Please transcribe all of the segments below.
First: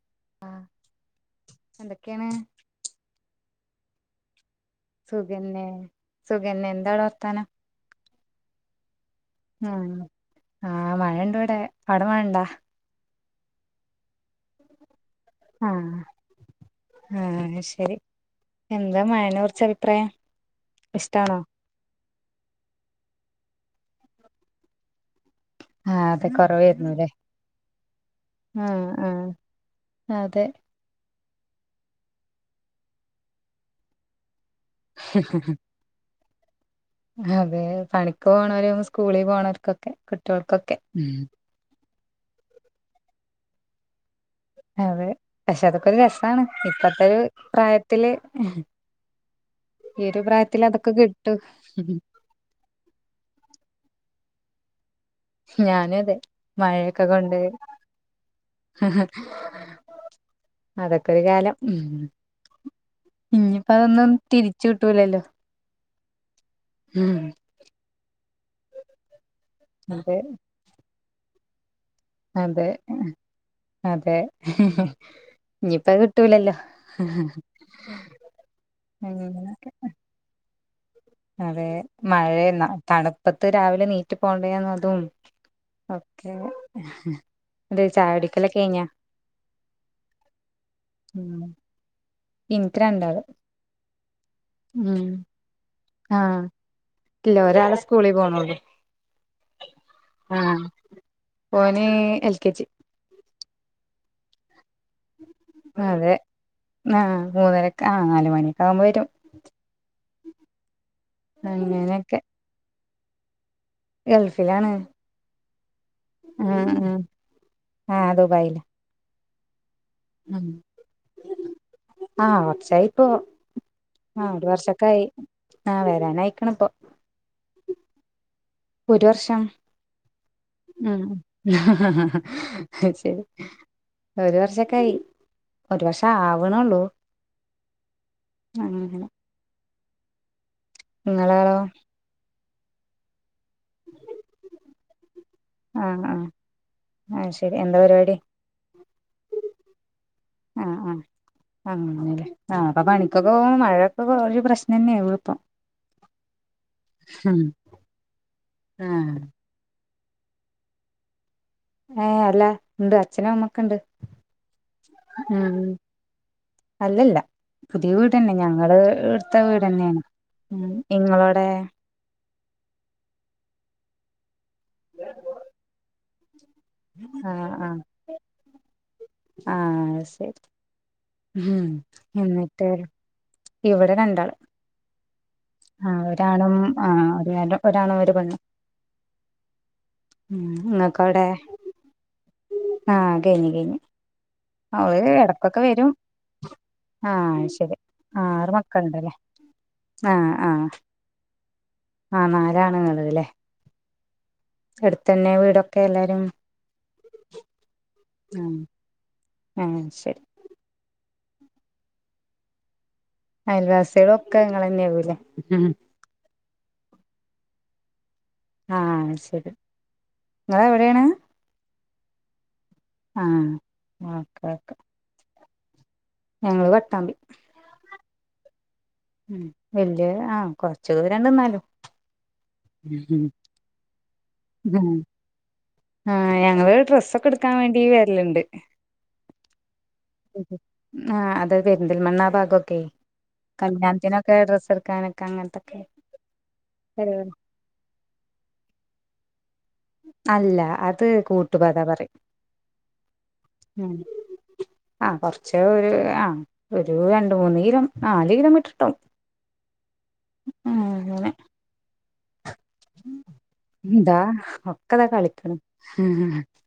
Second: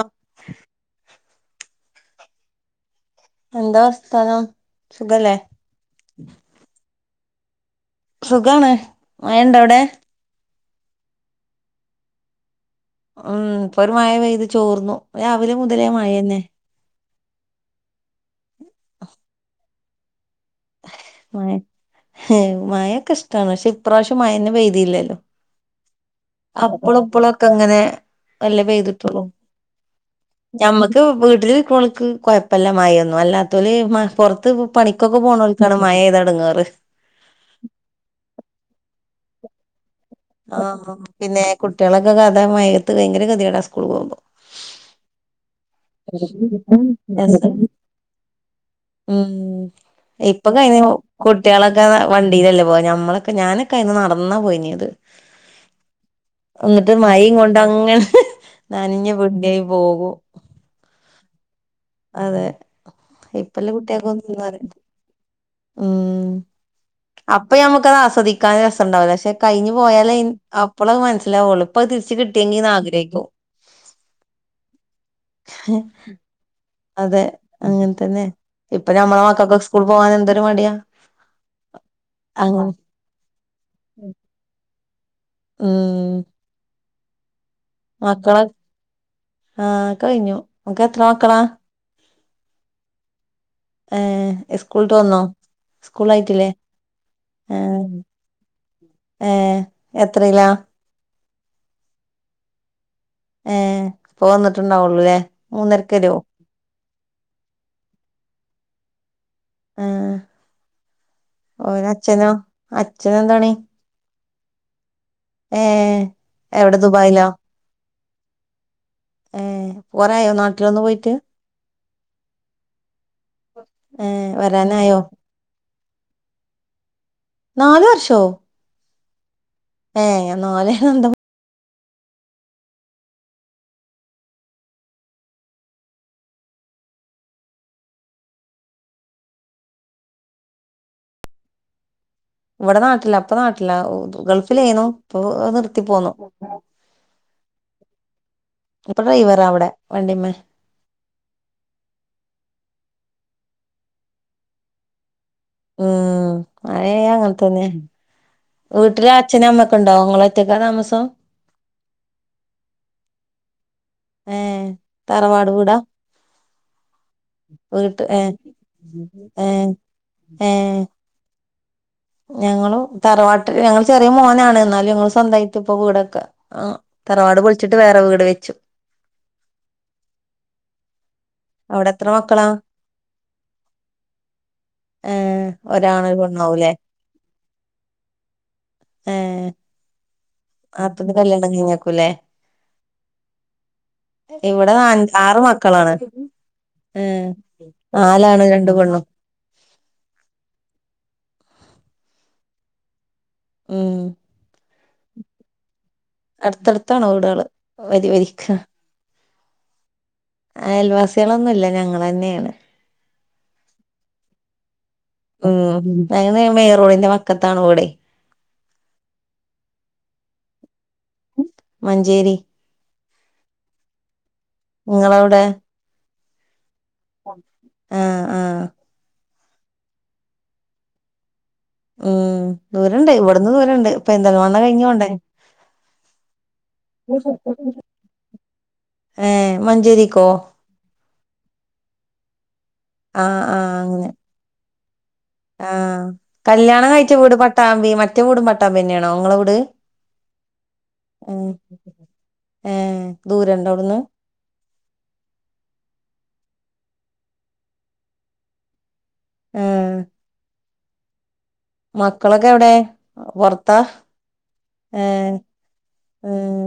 അം ആഹ് എന്തൊക്കെയാണ് എന്താ സ്ഥലം സുഖന്നെ സുഖന്നെ എന്താാണ് വർത്താനം സുഖാണ് വയണ്ട അവിടെ ഉം ആഹ് മഴ ഇണ്ട ഇവിടെ പവിട മഴ ഇണ്ടാ ഉം ഇപ്പൊ ഒരു മഴ പെയ്ത് ചോർന്നു രാവിലെ ആഹ മുതലേ മഴന്നെ ആഹ ശരി എന്താ മഴന കുറച്ച അത്രയും ഇഷ്ടാണോ മൊക്കെ ഇഷ്ടമാണ് പക്ഷെ ഇപ്രാവശ്യം മഴെ പെയ്തിയില്ലല്ലോ ആഹ് അതെ അപ്പള കൊറവായിരുന്നുല്ലേ ഇപ്പളൊക്കെ അങ്ങനെ നല്ല ആഹ് പെയ്തിട്ടുള്ളൂ ആഹ് അതെ നമക്ക് വീട്ടൾക്ക് കുഴപ്പമല്ല മഴൊന്നും അല്ലാത്തവല് പുറത്ത് പണിക്കൊക്കെ പോകുന്നവൾക്കാണ് മഴ ത തുടങ്ങാറ് അതെ പണിക്ക് പോണവരും സ്കൂളിൽ പോണവർക്കൊക്കെ ആ പിന്നെ കുട്ടികളൊക്കെ കഥ മയകത്ത് ഭയങ്കര കഥേടാ സ്കൂൾ പോകുമ്പോ അതെ പക്ഷെ അതൊക്കൊരു രസമാണ് ഇപ്പത്തെ ഒരു രസം പ്രായത്തില് ഉം ഈ ഒരു പ്രായത്തില് ഇപ്പൊക്കയിഞ്ഞ അതൊക്കെ കിട്ടും കുട്ടികളൊക്കെ വണ്ടിയിലല്ലേ പോ ഞമ്മളൊക്കെ ഞാനൊക്കെ അന്ന് നടന്ന അന്നാ പോനിയത് ഞാന അതെ മഴയൊക്കെ കൊണ്ട് നനഞ്ഞ വള്ള പോകൂ അതൊക്കെ ഒരു കാലം ഉം അതെ ഇനിയിപ്പ ഇപ്പല്ലാം കുട്ടിയക്കെ അതൊന്നും ഒന്നന്ന് പറ തിരിച്ചു കിട്ടൂലല്ലോ ഉം ഉം അപ്പ നമുക്ക്താ ആസ്വദിക്ക കിക്കാൻ രസംുണ്ടാവില്ല പക്ഷെ കഴിഞ്ഞഞ് പോയാലേ അതെ അപ്പോള അത് മനസ്സിലാവുള്ളു അപ്പൊ തിരിച്ച അതെ കിട്ടിയെങ്കിന്ന് ആഗ്രഹിക്കോ അതെ ഇനിയിപ്പ അത് കിട്ടൂലല്ലോ അതെ അങ്ങനെ തന്നെ ഇപ്പൊ ഞമ്മെ മക്കൾക്ക്െ അങ്ങനൊക്കെ സ്കൂൾ പോകൻ എന്തൊരു മടിയാ അതെ മഴയ അങ്ങനെ തണുപ്പത്ത് രാവിലെ നീറ്റ്ി പോണ്ടതന്ന അതും ഉം ഓക്കെ ഇത് മക്കളെ ചാടിക്കലൊ കഴഞ്ഞ ആഹ് കഴിഞ്ഞു ഇങ്ങക്ക് എത്ര മക്കളാ ഇൻക്ക് രണ്ടാല ഏർ സ്കൂളട്ട് വന്നോ സ്കൂൾ ആഹ് ആായിട്ടില്ലേ ഇല്ല ഒരാള് ആഹ സ്കൂളിൽ പോണള്ളൂ ഏർ എത്രല്ലാ പോനി എൽ കെജി ഏ പോന്നിട്ടുണ്ടാവുള്ളൂല്ലേ മൂന്നരക്കരുവോ ആ് മൂന്നരക്ക ആ നാലുമണിയൊക്കെ ആകുമ്പോ വരും ആ ഓര അങ്ങനെയൊക്കെ അച്ഛനോ അച്ഛന എന്തോണ ഗൾഫിലാണ് ഏ എവിടെ ദുബായിലാ ആഹ അ ദബായില ഏർ പോറായോ നാട്ടിലൊന്ന്ു പോയിട്ട് ആഹ് കുറച്ചായി ഇപ്പൊ ആ ഏഹ് ഒരു വർച്ചൊക്ക വരാനായോ ആയി ആഹ വരാാനയിക്കണ ഇപ്പൊ നാാല വർഷോ ഒരു വർഷം ഏ ഞാ നോല എന്ത ആ ശരി ഒരു വർഷൊക്കയി ഒരുപക്ഷേ ആവണള്ളൂ അനെ നിങ്ങളോ ഇവിടെ നാട്ടില്ല അപ്പ നാട്ടില്ല ഗൾഫിലേന്നു ഇപ്പ നിർത്തി പോന്നു ആഹ ശരി എന്താ പരിപാടി ഇപ്പൊ ഡ്രൈവറാ അവിടെ വണ്ടിമ്മേ ആഹ ആ് ആ ആ അപ്പൊ പണ ഇതൊക്കെ പോുമ്പോ മഴയക്കെ ഒരു പ്രശ്നം തെയാണ് എ ഇപ്പം ഉം അഴയ അങ്ങനെത്തന്നെ വീട്ടില ആഹ് അച്ഛന അമ്മക്കണ്ട് ഉണ്ടോങ്ങളായിറ്റക്കാ താമസം ഏ അല്ല ഉണ്ട് അച്ഛനും അമ്മക്കുണ്ട് ഏ തറവാടു കൂട അല്ലല്ല പുതിയ വീട് തന്നെ ഞങ്ങള് എടുത്ത ഏ വീട്ന്നെയാണ് ഉ ഇങ്ങളോടെ ഞങ്ങള് തറവാട്ട ഞങ്ങള്ൾ ചെറിയ മോനാണ് എന്നാലും ഞങ്ങള്ൾ സ്വന്തമായിട്ട ഇപ്പൊ കീടൊക്കെ ആ തറവാട് പൊളിച്ചിട്ട് വേറെ വീട് വെച്ചു ആഹ ശരി ഉം അവിടെ എത്ര മക്കളാ എന്നിട്ട് ഇവിടെ രണ്ടാള് ഏ ആഹ ഒരാണ് ഒരു ഒരാളും പെണ്ണാവൂലേ ആ ഒരു നേരം ഒരാണ ഒരു പണ്ു ഏ ഉ നിങ്ങൾക്ക് നാത്തൂന്റെ അവിടെ കല്യാണം കഴിഞ്ഞേക്കൂല്ലേ ആഹ കഴിഞ്ഞ കഴിഞ്ഞ ഇവിടെ ന ആറ് മക്കളാണ് ഏ ആഹ് നാലാണ് രണ്ട കെണ്ണും ആഹ ആഹ ആ നാലാണ് എന്നുള്ളത്ല്ലേ ആ വീടൊക്കെ എല്ലാരും അടുത്തടുത്താണോ വിടേള് വരി വരിക്ക [inaudible] ഏഹ് ശെരി അയൽവാസിയാളൊന്നുല്ല ഞങ്ങളെ ന്നെയാണ് അയൽവാസികളൊക്കെ ഇങ്ങളെന്നെയാവൂല്ലേ ഉം അനെ റോഡിന്റെ വക്കത്താണ് വീടെ ആഹ് അത് ശരി ശരി നിങ്ങളെ എവിടെയാണ് മഞ്ചേരി ആഹ് ഓക്കെ ങ്ങളവിടെ ഞങ്ങള് പട്ടാമ്പി ആഹ് ആഹ് ഉം വല്യെ ആഹ് കൊറച്ച് ദൂരണ്ട്ന്നാലും ഉം ദൂരണ്ട് ഇവട്ന്ന് ദൂരണ്ട് പെര്ന്തൽമണ്ണ ഉം കഴിഞ്ഞോണ്ടേ ആഹ് ഞങ്ങള് ഡ്രസ്സൊക്കെ എടുക്കാൻ വേണ്ടി വെര്ല്ണ്ട് ഏഹ് മഞ്ചേരിക്കോ ആഹ് അത് പെരുന്തൽമണ്ണ ആ ഭാഗക്കെയ് ആഹ് ആഹ് അങ്ങനെ കല്യാണത്തിനൊക്കെ ഡ്രസ്സ് ഇടക്കാന് ആഹ് കല്യാണം കയിച്ച വീട് പട്ടാമ്പി മറ്റേ വീടും പട്ടാമ്പിയെന്നേണോ ങ്ങളെ വീട് അല്ല അത് ഏഹ് കൂട്ടുപത പറിം ഏഹ് ദൂരണ്ടോ ഉം അവിടുന്ന് ആഹ് കൊർച്ച് ഒരു ആഹ് ഒരു രണ്ട് മൂന്ന് കിലോ നാല് കിലോമീറ്റർ ഇട്ടാവും ഏഹ് ഉം ങ്ങനെ മക്കളൊക്കെ എവ്ടെ പൊർത്താ ഇതാ ഒക്കെതാ ഏഹ് കളിക്കണ്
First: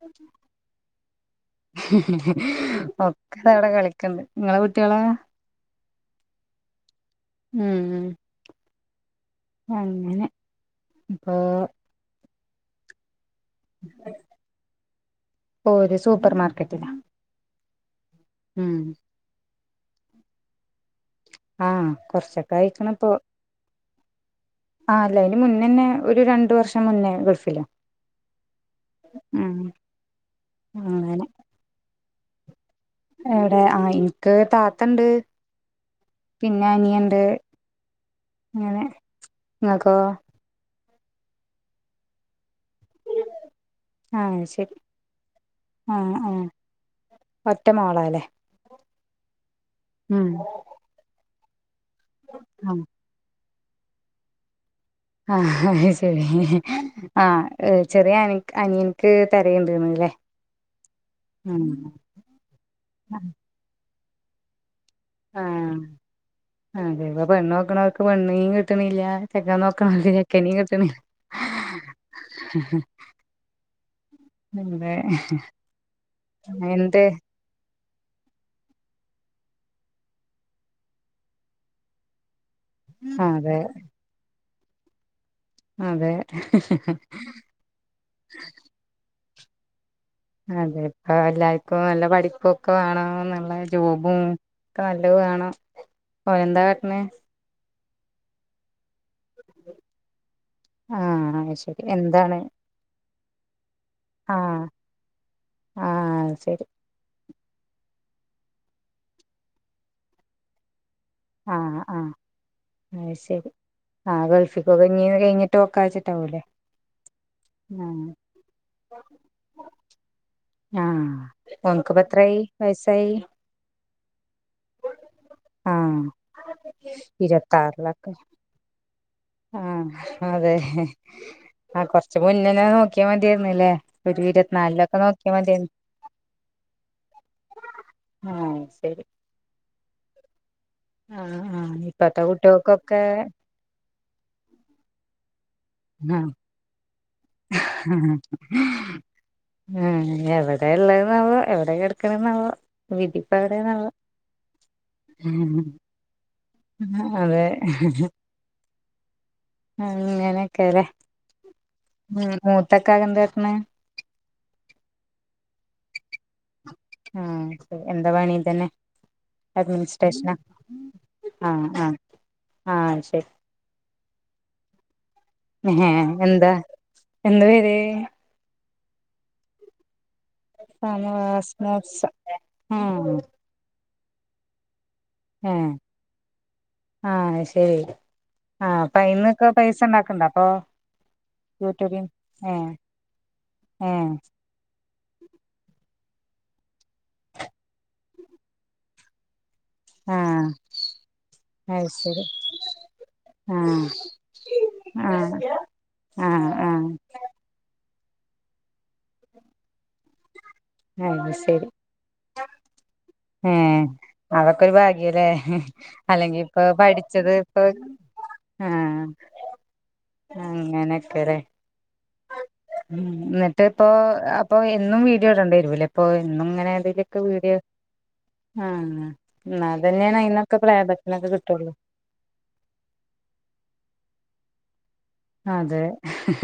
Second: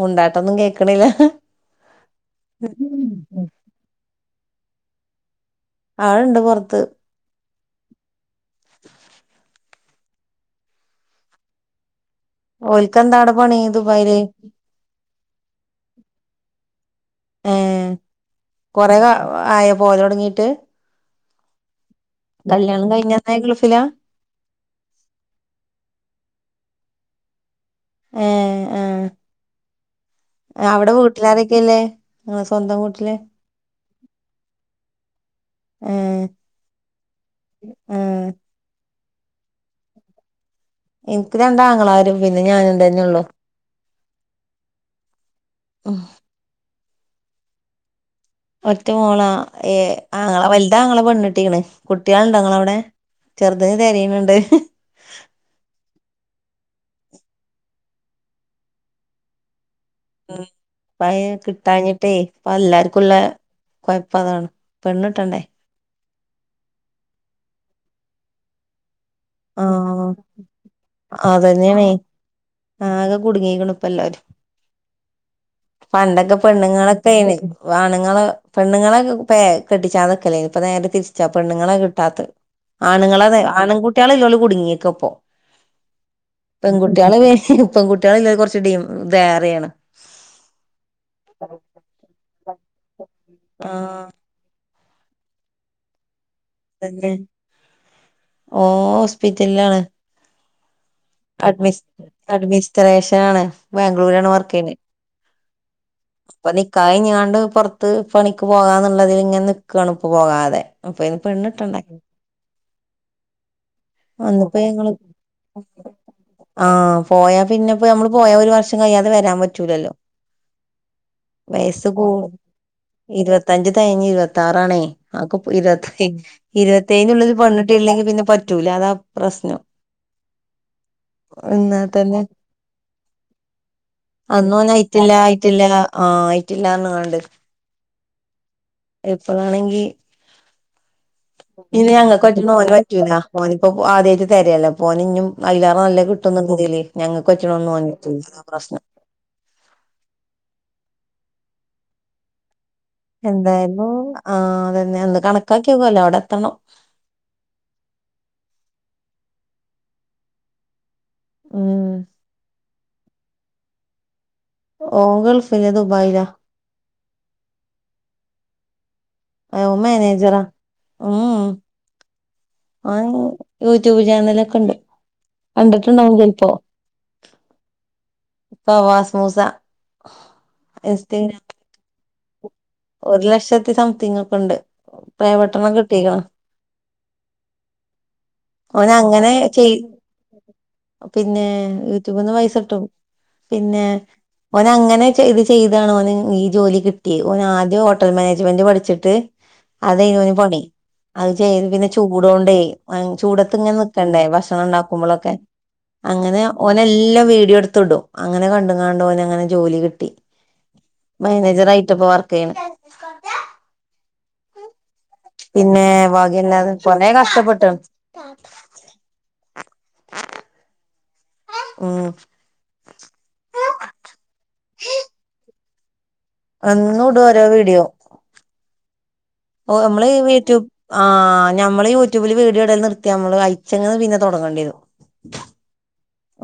മുണ്ടാട്ടൊന്നും കേക്ക്ണില്ല ഒക്കെത അവിടെ കളിക്ക്ണ്ട് ങ്ങളെ കുട്ടിയോളോ ആള്ണ്ട് പൊർത്ത് മ് മ് അങ്ങനെ ഇപ്പോ ഓലിക്കെന്താട ഓര് സൂപ്പർ മാർക്കറ്റിലാ ഏഹേ ഉം കൊറെ ആയോ പോവലൊട്ങ്ങീട്ട്? ആഹ് കൊറച്ചൊക്കായീക്ക്ണ്പ്പൊ കഴിഞ്ഞന്നേ ഗൾഫിലാ ആ അല്ല അയിന് മുന്നന്നെ ഒരു രണ്ടു വർഷം മുന്നേ ഗൾഫില ഏഹ് ആഹ് അവിടെ വീട്ടിലാരൊക്കെല്ലേ ത എടെ ആഹ് എനിക്ക് താത്തണ്ട് ഏ പിന്നെ അനിയന്നുണ്ട് ആ അങ്ങനെ നിങ്ങക്കോ എനിക്ക് രണ്ടാആങ്ങളമാരും പിന്നെ ഞാനും തന്നെ ഒള്ളു ആഹ് ശരി ആ ഉം. ആ ഒറ്റ മോളല്ലേ ഒറ്റ മോളാ ഏഹ് ആങ്ങളെ വലുതാ ആങ്ങളെ പെണ്ണിട്ടിക്കണ് കുട്ടികള് ഉണ്ടോ നിങ്ങള്ടെ ആ അവിടെ ചെറുത് തെരെന്നുണ്ട് ആഹ് അഹ്ശെരി ആ ചെറിയ അനി അനിയൻക്ക് തെരയ്ണ്ട് നീ ഉം ഇപ്പയേ കിട്ടാഞ്ഞിട്ടേ ഇപ്പ എല്ലർക്കുള്ളെ കൊയപ്പതാണ് പെണ്ണ്ട്ടെണ്ടേ? ആ അതെ ഇപ്പോ പെണ്ണോക്ക്ണോല്ക്ക് പെണ്ണിനിം കിട്ടണില്ല ചെക്കൻ ആ നോക്കണോർക്ക് ചെക്കനിം കിട്ടണി അതന്നെയാണേ ആകെ കുടുങ്ങിക്കണ് ഇപ്പ എല്ലാരും പിന്നെ പണ്ടൊക്കെ പെണ്ണുങ്ങളെക്കേണ് പ്പ ആണുങ്ങളെ പെണ്ണുങ്ങളൊക്കെ പ്പേ കെട്ടിച്ചാതെക്കെലേനി ഇപ്പ നേരെ തിരിച്ചാ പെണ്ണുങ്ങളെ കിട്ടാത്തെ ആണുങ്ങളതെ അതെ ആണ് കുട്ടിയളില്ലോല് കുടുങ്ങിയെക്കാപ്പം അതെ പെങ്കുട്ട്യാള് പെങ്കുട്ട്യാള്ല്ലോൽക്ക് കൊർച്ച് ഡി ഇതേറെയാണ് അതെ ഇപ്പോ എല്ലാവർക്കും നല്ല പഠിപ്പുംൊക്കെ വേണംോ നല്ല ആഹ് ജോബും. ഇക്നല്ലത് വേണം ഓനെന്താ കാട്ടണ്. ഓ ഹോസ്പിറ്റലിലാണ്. ആഹ് അത് ശരി എന്താണ് അഡ്മിനിസ്ട്രേഷൻ ആണ്. ബാംഗ്ലൂരിാണ് വർക്ക് ആഹ് ചെയ്യണ ആഹ് അത് ഇപ്പം ശരി നിക്കാഹ് കഴിഞ്ഞാണ്ട്. പുറത്ത് പണിക്ക് പോകാന്നുള്ളതിൽ ഇങ്ങനെ നിൽക്കുകാണ് ഇപ്പ പോകാതെ. അപ്പൊ ഐന്. പെണ്ണിട്ടണ്ടേ അ. ശരി ആഹ ഗൾഫിക്കൊക്കെ ഇീന്ന് കഴിഞ്ഞിട്ട് നോക്കിച്ചിട്ട. ആഹ പോയാ പിന്നെപ്പോ നമ്മള് പോയാ ഒരു വർഷം കഴിയാതെ വരാൻ പറ്റൂലല്ലോ? ആഹ് വയസ ഓൻക്കിപ്പ കൂ എത്രായി വയസ്സായി ഇരുപത്തഞ്ച് തഴിഞ്ഞ് ഇരുപത്തി ആറാണേ, ആതെകെ ഇരുപത്ത ആഹ് ഇരുപത്തേുള്ളത് പഞ്ഞിട്ട് ഇില്ലെങ്കിൽ പിന്നെ പറ്റൂലന്ന ആഹ അതെ എന്നാ കുറച്ചു തന്നെ മുന്നേ നോക്കിയാൽ മതി മതിയായിരുന്നില്ലേ ഒരു ഇരുവത്തി നാലിൽ. നോക്കിയാൽ മതി ആഹ ആയിട്ടില്ലന്ന കണ്ട്. ഉം ഇപ്പളാണങ്കി. ആഹ് ആഹ് ഇനി ഞങ്ങൾക്ക് ഇപ്പത്തെ പറ്റണം ഓന് കുട്ടികൾക്കൊക്കെ പറ്റൂല്ല ഒന് ആദ്യായിട്ട തരില്ലേ. ഐലാറന്നല്ല ആഹ് കിട്ടുന്നഇതില് ഞങ്ങൾക്ക് പറ്റുന്നത് ഒന് പറ്റില്ല അതാണ് പ്രശ്നം. ഉം എവിടെ ഉള്ളന്നാവോ എവിടെ കെടക്കണെന്നാവോ. വിധിപ്പവിടെന് ആവ്വോ. എന്തായാലും ആഹ് അതന്നെ ഒന്ന് കണക്കാക്കിയോക്കല്ലോ അവിടെ എത്തണം അതെ ഉ അങ്ങനെക്കെലെ ഉം ഹ് ഇക്കാക്ക ന്താ കാട്ട്ണെ. ഓൻ, ഗൾഫിൽ ദുബായില. ആഹ എന്താ പണി ഇതന്നെ അ അഡ്മിനിസ്ട്രേഷനാ മേനജറ ഉം ആ ആ ആ ശരി ട്യൂബ് ചാനല ഒക്കെ ഉണ്ട്. ഹഹ കണ്ടിട്ടുണ്ടാവും ചെലപ്പോ എന്താ എന്ത് പേര്? ഫവാസ് മൂസ. ഇൻസ്റ്റഗ്രാം ഫവാസ് മൂസ. ഒരു ലക്ഷത്തി സംതിങ്ങക്കണ്ട്. പ്ലേ ഏ ബട്ടൺ കിട്ടിക്ക്ണ്. ആ ശരി ആ അവന അപ്പൊ അങ്ങനെ അയിന്നൊക്കെ ചെയ്. പൈസ ഉണ്ടാക്കണ്ട അപ്പൊ പിന്നെ യൂട്യൂബിൽ യൂട്യൂബന്ന് പൈസ ഏ ഇട്ടും. പിന്നെ ഏ ഓന അങ്ങനെ ഇത് ചെയ്ത, [unintelligible] ഈ ജോലി കിട്ടി ഓൻ ആദ്യം ഹോട്ടൽ മാനേജ്മെന്റ് പഠിച്ചിട്ട് ആ അതനിയ് ഓന് പണി അത്ചെയ്ത് പിന്നെ അത് ശരി ചൂടോണ്ട് [unintelligible] ആ ഭക്ഷണം ആ ഉണ്ടാക്കുമ്പോഴൊക്കെ അങ്ങനെ ആഹ് ഓന ആഹ് എല്ലാം വീടിയോ എടു [unintelligible] ത്തിടും അങ്ങനെ കണ്ട കാണ്ടോന അങ്ങനെ ജോലി കിട്ടി. അത് ശരി മാനേജർ ആയിട്ടപ്പൊ വർക്ക് ചെയ്യണ്. അതൊകരു ഭാഗ്യം. ല്ലേ പിന്നെ അല്ലെങ്കി ഇപ്പൊ ഭാഗ്യല്ലാതെ കൊറേ പഠിച്ചത് ഇപ്പൊ കഷ്ടപ്പെട്ടണ് ആഹ. അങ്ങനെ ഉം ഉ. എന്നിട്ട് ഇപ്പോ അപ്പൊ എന്നും വീഡിയോ ഇടേണ്ടി വരുലേ അപ്പൊ ഇന്നും ഇങ്ങനെ എന്നും ടെലെക്കെ ഇടും ഓരോ വീഡിയോ ആ. ഓ നമ്മള് യൂട്യൂ് ആ് പ്ലേബാക്കിനൊക്കെ കിട്ടുള്ളൂ നമ്മള് യൂട്യൂബില് വീഡിയോ ഇടൽ നിർത്തിയാ നമ്മള് അയച്ച പിന്നെ തെങ്ങണം. [unintelligible] അതെ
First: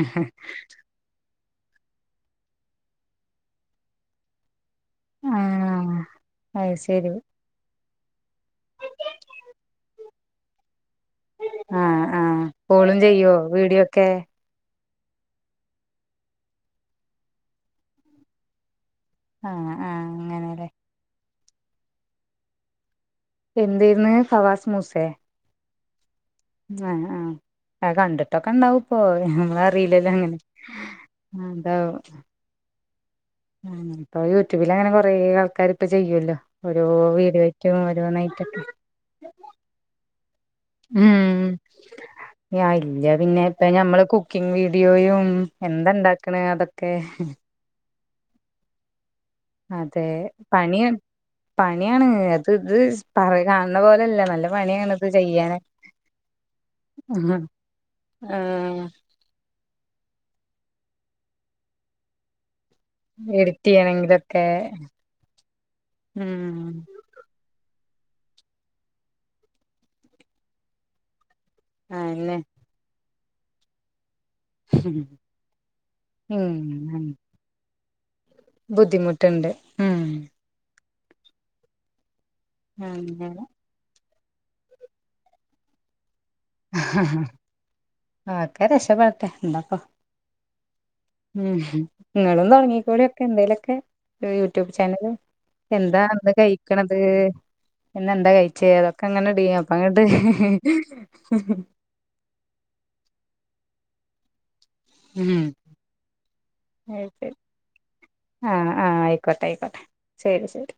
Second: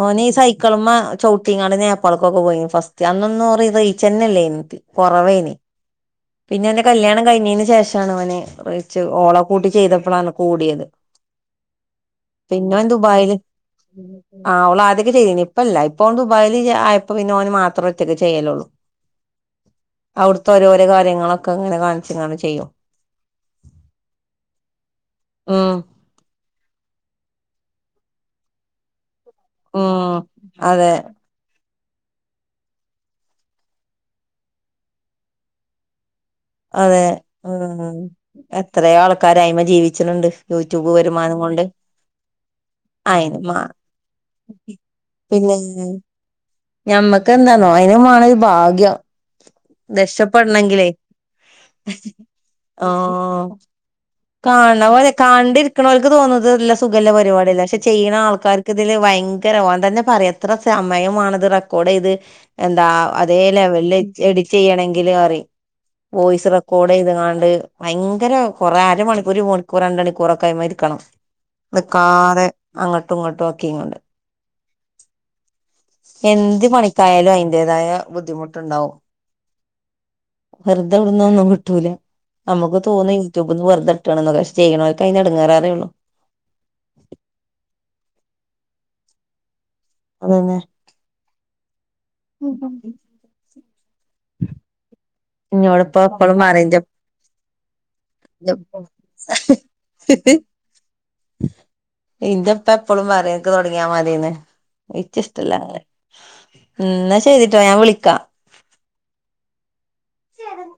ഓ ന സൈക്കൽ മാ ചൗ [unintelligible] ഞങ്ങൾ നേപ്പാൽക് പോയിനി അന്ന് ഒന്നും റീച്ചന്നെല്ലയിനി. കൊറവേന് ആഹ് പിന്നെ അത് എന്റെ ശരി കല്യാണം കഴിഞ്ഞതിന് ശേഷം ാണ് അവനെ ച്ച് ഓള കൂട്ടി ചെയ്തപ്പോളാണ് കൂടിയത് ആഹ് ആഹ് പിന്നെ കോളും ചെയ്യോ ദുബായില് വീഡിയോ ഒക്കെ ആള്ളൂ ആതൊക്കെ ചെയ്യേ ഇപ്പല്ല ഇപ്പൊ ദുബായിൽ ആയപ്പോ പിന്നെഓന് മാത്രമേറ്റൊക്കെ ചെയ്യലുള്ളൂ ആഹ് ആഹ് അവിടുത്തെ അങ്ങനെല്ലേ ഓരോരോ കാര്യങ്ങളൊക്കെ ഇങ്ങനെ കാണിിച്ചങ്ങെ ചെയ്യും എന്തായിന്ന് കവാസ് മൂസെ ആ ആ ആ കണ്ടിട്ടൊക്കെ ഇണ്ടാവ പോ നമ്മള അറിയില്ലല്ലോ ഉം അങ്ങനെ അതെ എന്ത ഉ ഇപ്പൊ യൂട്യൂബിൽ അങ്ങനെ കൊറ ആൾക്കാർ ഇപ്പ ചെയ്യുമല്ലോ അതെ ഉ എത്ര ആൾക്കാരായ്മ ജീവിച്ചിട്ടുണ്ട് യൂട്യൂബ് വരുമാനം ഉം ണ്ട് ഇല്ല പിന്നെ ഇപ്പ ഞമ്മള് കുക്കിംഗ വീഡിയോയും എന്താ ഉണ്ടാക്കണ അതൊക്കെ എന്താന്നോ അയിതിന മണ ഒരു ഭാഗ്യം അതെ പണിയ രക്ഷപ്പെടണെങ്കിലേ പണിയാണ് അത് ഇത് പറ കാണുന്ന പോലെ കാണ പോലെ കണ്ടിരിക്കണവർക്ക് തോന്നുന്നത് സുഖല്ല പരിപാടല്ല പക്ഷെ ചെയ്യണ ആൾക്കാർക്ക് ആഹ് ഇതില് ഭയങ്കര ഓൻ തന്നെ പറയാ എത്ര സമയമാണത് റെക്കോർഡ് ചെയ്ത് എന്താ അതേ എഡിറ്റ് ലെവലില് ചെയ്യണെങ്കിലൊക്കെ എടിച്ച് ചെയ്യണമെങ്കിലിൽ അറി വോയിസ് ഉം റെക്കോർഡ് ചെയതങ്ങാണ്ട് ഭയങ്കര കുറെ അരമണിക്കൂർ ഒരു മണിക്കൂർ രണ്ട മണിക്കൂർ ഒക്കെ ആയി മാരിക്കണം അതെന്നെ അത്ക്കാറെ അങ്ങോട്ടും ഇങ്ങോട്ടും ഒക്കെ ഇങ്ങണ്ട് എന്ത് ഉം മണിക്കായാലും അതിന്റേതായ ബുദ്ധിമുട്ടുണ്ടാവും ബുദ്ധിമുട്ടുണ്ട് ഉം ടുന്നൊന്നും കിട്ടൂല നമുക്ക് തോന്നുന്നു അങ്ങനെ യൂട്യൂബ് വെുതെ ചെയ്യ്ണേല്ക്ക് അയ്ൻ്റ എടങ്ങേറ് അറിയള്ളൂ ത എന്താക്ക തന്നെ ഉം നിങ്ങളും തുടങ്ങീക്കോളിഒക്കെ എന്തേലുമൊക്കെ യൂട്യൂബ് ചാനല് ഇന്നോട് ഇപ്പ എന്താന്ന് എപ്പളും പറയും കഴിക്ക്ണത് പിന്നെ എന്താ കഴിച്ചേ അതൊക്കെ അങ്ങനെ അപ്പ അങ്ങട്ട് ഇന്റെ ഇപ്പ എപ്പഴും പറിംഇത് തുടങ്ങിയാ മതിന്ന് ഇച്ച് ഉം ഇഷ്ട്ടല്ല അങ്ങനെ ഇന്നാ ശെരിട്ടോ ഞാൻ വിളിക്കാം ആഹ് ആയിക്കോട്ടെ ആയിക്കോട്ടെ ശരി ശരി